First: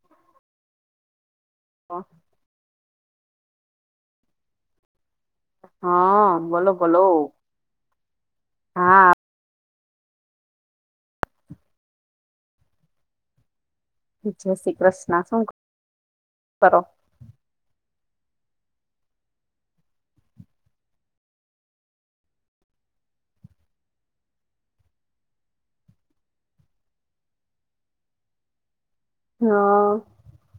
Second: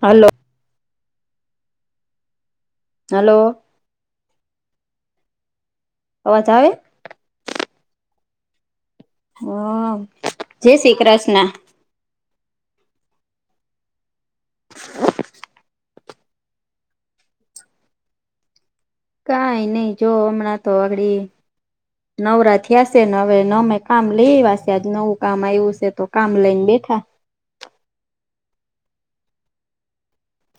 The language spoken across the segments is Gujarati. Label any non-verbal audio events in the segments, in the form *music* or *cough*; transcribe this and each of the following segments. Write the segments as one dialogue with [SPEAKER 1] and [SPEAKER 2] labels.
[SPEAKER 1] હાલો.
[SPEAKER 2] *unintelligible*
[SPEAKER 1] હલો.
[SPEAKER 2] હા,
[SPEAKER 1] અવાજ
[SPEAKER 2] બોલો,
[SPEAKER 1] આવે
[SPEAKER 2] બોલો, હા.
[SPEAKER 1] હ, જય શ્રી કૃષ્ણ.
[SPEAKER 2] જય શ્રી કૃષ્ણ, શું કરો?
[SPEAKER 1] કઈ નહી, જો હમણાં તો આગડી નવરા થયા ને, હવે મે કામ લઈ આવ્યા શે, આજ નવું કામ આવ્યું છે, તો કામ લઈને બેઠા.
[SPEAKER 2] હા.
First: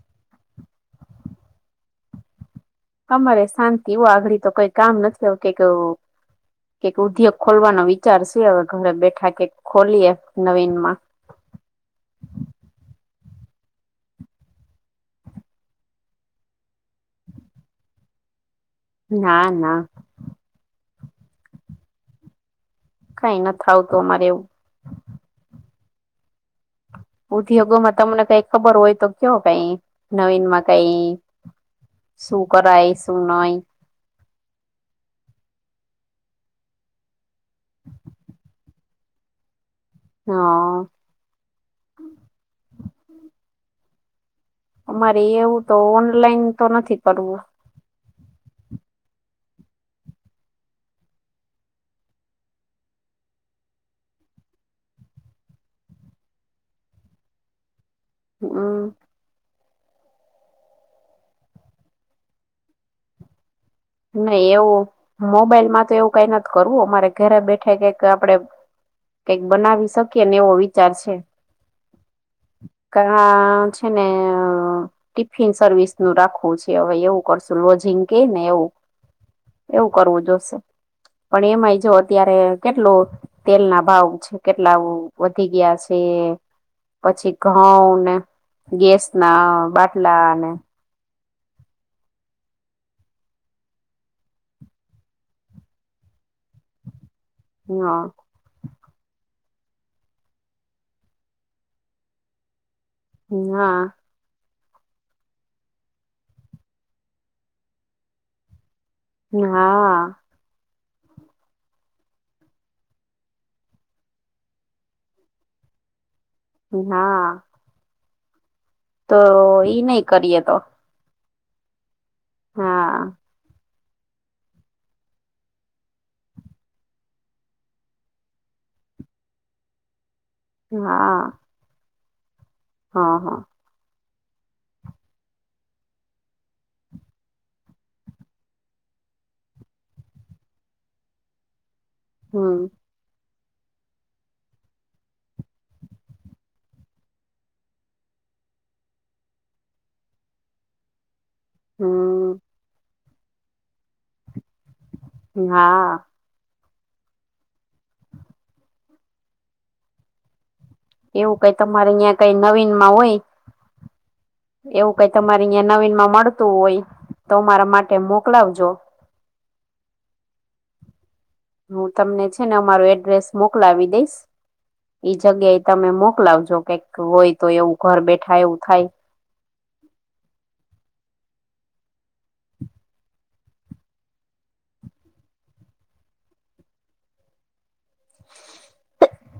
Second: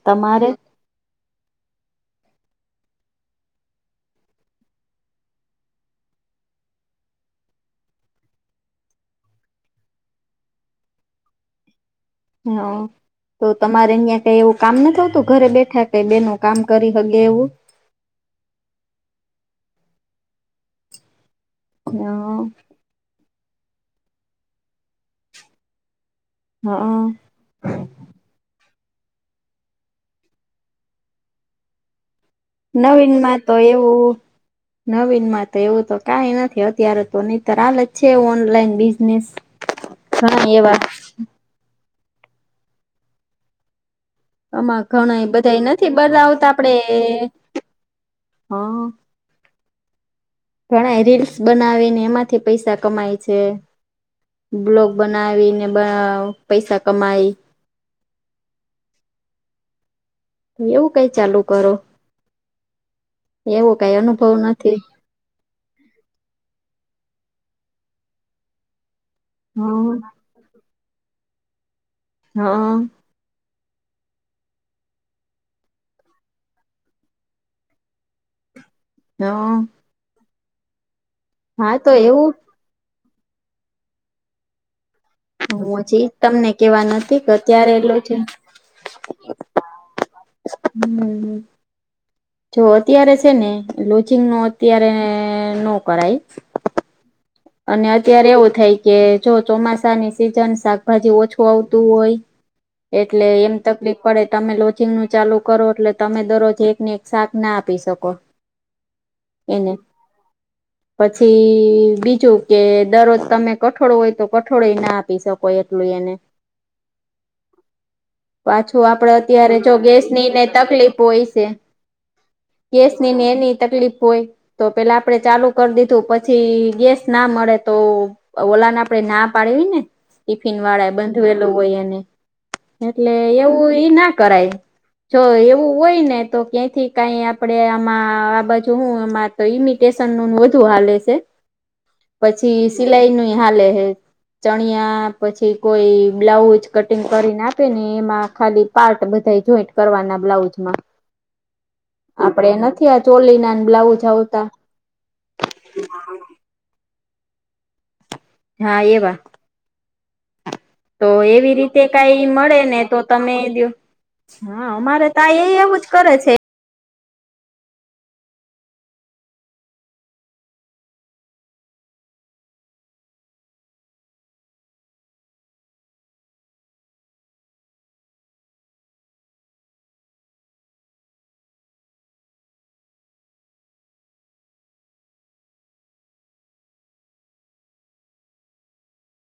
[SPEAKER 1] તમારે?
[SPEAKER 2] અમારે શાંતિ આઘળી તો કઈ કામ નથી આવું કે. કાક ઉદ્યોગ ખોલવાનો વિચાર છે, હવે ઘરે બેઠા કેક ખોલીએ નવીન માં.
[SPEAKER 1] હમ્મ. તો તમારે અહીં કઈ એવું કામ નથી આવતું ઘરે બેઠા કઈ, બેનું કામ કરી હગે એવું.
[SPEAKER 2] ના, ના.
[SPEAKER 1] હા.
[SPEAKER 2] કઈ નથી આવતું, અમારે એવું.
[SPEAKER 1] હા.
[SPEAKER 2] ઉધોગોમાં તમને કઈ ખબર હોય તો, કયો કઈ નવીન માં કઈ? શું? કરાય
[SPEAKER 1] નવીન
[SPEAKER 2] શું
[SPEAKER 1] માં તો
[SPEAKER 2] નહી
[SPEAKER 1] એવું નવીન માં તો એવું તો કાંઈ નથી અત્યારે તો નીતર હાલે જ છે ઓનલાઈન બિઝનેસ ઘણા એવા
[SPEAKER 2] હા
[SPEAKER 1] અમાં
[SPEAKER 2] અમારે
[SPEAKER 1] ઘણાંય
[SPEAKER 2] એવું
[SPEAKER 1] બધાય
[SPEAKER 2] તો
[SPEAKER 1] નથી
[SPEAKER 2] ઓનલાઈન
[SPEAKER 1] બનાવતા
[SPEAKER 2] તો
[SPEAKER 1] આપડે
[SPEAKER 2] નથી કરવું
[SPEAKER 1] હાં ઘણાય રીલ્સ બનાવીને એમાંથી પૈસા કમાય છે. બ્લોગ બનાવી ને બ પૈસા કમાઈ
[SPEAKER 2] હમ્મ
[SPEAKER 1] એવું કંઈ ચાલુ કરો એવું કાંઇ *unintelligible*
[SPEAKER 2] નઈ એવું મોબાઈલમાં તો એવું કાંઈ નથી કરવું અમારે ઘરે બેઠાય કાંઈક આપડે કકઈક બનાવી
[SPEAKER 1] હા
[SPEAKER 2] શકીએ ને એવો વિચાર છે.
[SPEAKER 1] હં
[SPEAKER 2] પર હા છે ને અ ટિફિન સર્વિસનું રાખવું છે હવે એવું કરશું લોઝિંગ કેય ને એવું
[SPEAKER 1] હં
[SPEAKER 2] એવુ કરવું જોશે પણ એમાંય જો
[SPEAKER 1] તો એવું
[SPEAKER 2] અત્યારે કેટલો તેલના ભાવ છે કેટલા ઉ વધી ગયા
[SPEAKER 1] હું
[SPEAKER 2] છે
[SPEAKER 1] હજી તમને કેવા નથી કે
[SPEAKER 2] પછી
[SPEAKER 1] અત્યારે
[SPEAKER 2] ઘઉં
[SPEAKER 1] એટલું
[SPEAKER 2] ને
[SPEAKER 1] છે
[SPEAKER 2] ગેસના બાટલા અને
[SPEAKER 1] હમ્મ જો અત્યારે છે ને લોજિંગનું અત્યારે નો કરાય અને
[SPEAKER 2] હા
[SPEAKER 1] અત્યારે એવું થાય કે જો ચોમાસાની સિજન શાકભાજી ઓછું આવતું હોય એટલે એમ
[SPEAKER 2] હા
[SPEAKER 1] તકલીફ પડે તમે લોજિંગનું ચાલુ કરો એટલે તમે દરરોજ એકને એક શાક ના આપી શકો એને
[SPEAKER 2] હા
[SPEAKER 1] પછી બી જુ કે દરરોજ તમે કઠોળ હોય તો કઠોળેય ના આપી શકો એટલું યેને
[SPEAKER 2] હા
[SPEAKER 1] પાછું આપડે
[SPEAKER 2] તો
[SPEAKER 1] અત્યારે જો
[SPEAKER 2] ઈ નહી
[SPEAKER 1] ગેસની
[SPEAKER 2] કરીએ
[SPEAKER 1] ને
[SPEAKER 2] તો
[SPEAKER 1] તકલીફ હોય સે
[SPEAKER 2] હા
[SPEAKER 1] ગેસની ને એની તકલીફ હોય તો પેલા આપડે ચાલુ કરી દીધું પછી ગેસ ના મળે તો ઓલાને આપડે ના પાડવી ને ટિફિન વાળાએ
[SPEAKER 2] હા
[SPEAKER 1] બંધવેલું હોય એને એટલે
[SPEAKER 2] હા હા
[SPEAKER 1] એવું ઈના કરાય જો એવું હોય ને તો ક્યાંથી કાંઈ આપણેે આમાં આ બાજુ હું એમાં તો ઇમિટેશનનું વધુ હાલે છે
[SPEAKER 2] હમ
[SPEAKER 1] પછી સિલાઈનું ય હાલે હે ચણિયા પછી કોઈ બ્લાઉજ કટિંગ કરીને આપે ને એમાં ખાલી પાર્ટ બધાય જોઈન્ટ કરવાના બ્લાઉઝમાં
[SPEAKER 2] હમ
[SPEAKER 1] આપડે નથી આ ચોલીના ન બ્લાઉજ આવતા
[SPEAKER 2] હા
[SPEAKER 1] હા એવા તો
[SPEAKER 2] એવું
[SPEAKER 1] એવી
[SPEAKER 2] કંઈ
[SPEAKER 1] રીતે
[SPEAKER 2] તમારે અઈયા
[SPEAKER 1] કઈ
[SPEAKER 2] કંઈ
[SPEAKER 1] મળે ને
[SPEAKER 2] નવીનમાં
[SPEAKER 1] તો
[SPEAKER 2] ઓય
[SPEAKER 1] તમે દયો. હા
[SPEAKER 2] એવું
[SPEAKER 1] અમારે
[SPEAKER 2] કંઈ
[SPEAKER 1] તા એ
[SPEAKER 2] તમારી અઈયા
[SPEAKER 1] એવું જ
[SPEAKER 2] નવીનમાં
[SPEAKER 1] કરે છે
[SPEAKER 2] મળતું હોય તો મારા માટે મોકલાવજો હું તમને છે ને અમારુ એડ્રેસ મોકલાવી દઈશ ઈ જગ્યા એ તમે મોકલાવજો કે ક હોય કંઈ એવું ઘર બેઠા એવું થાય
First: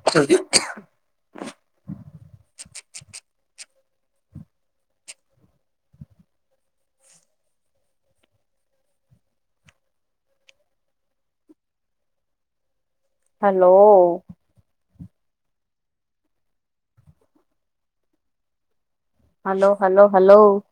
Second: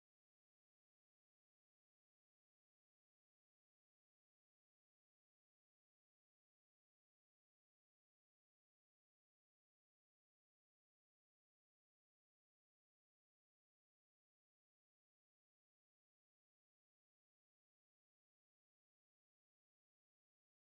[SPEAKER 2] *unintelligible* હલો હલો હલો હલો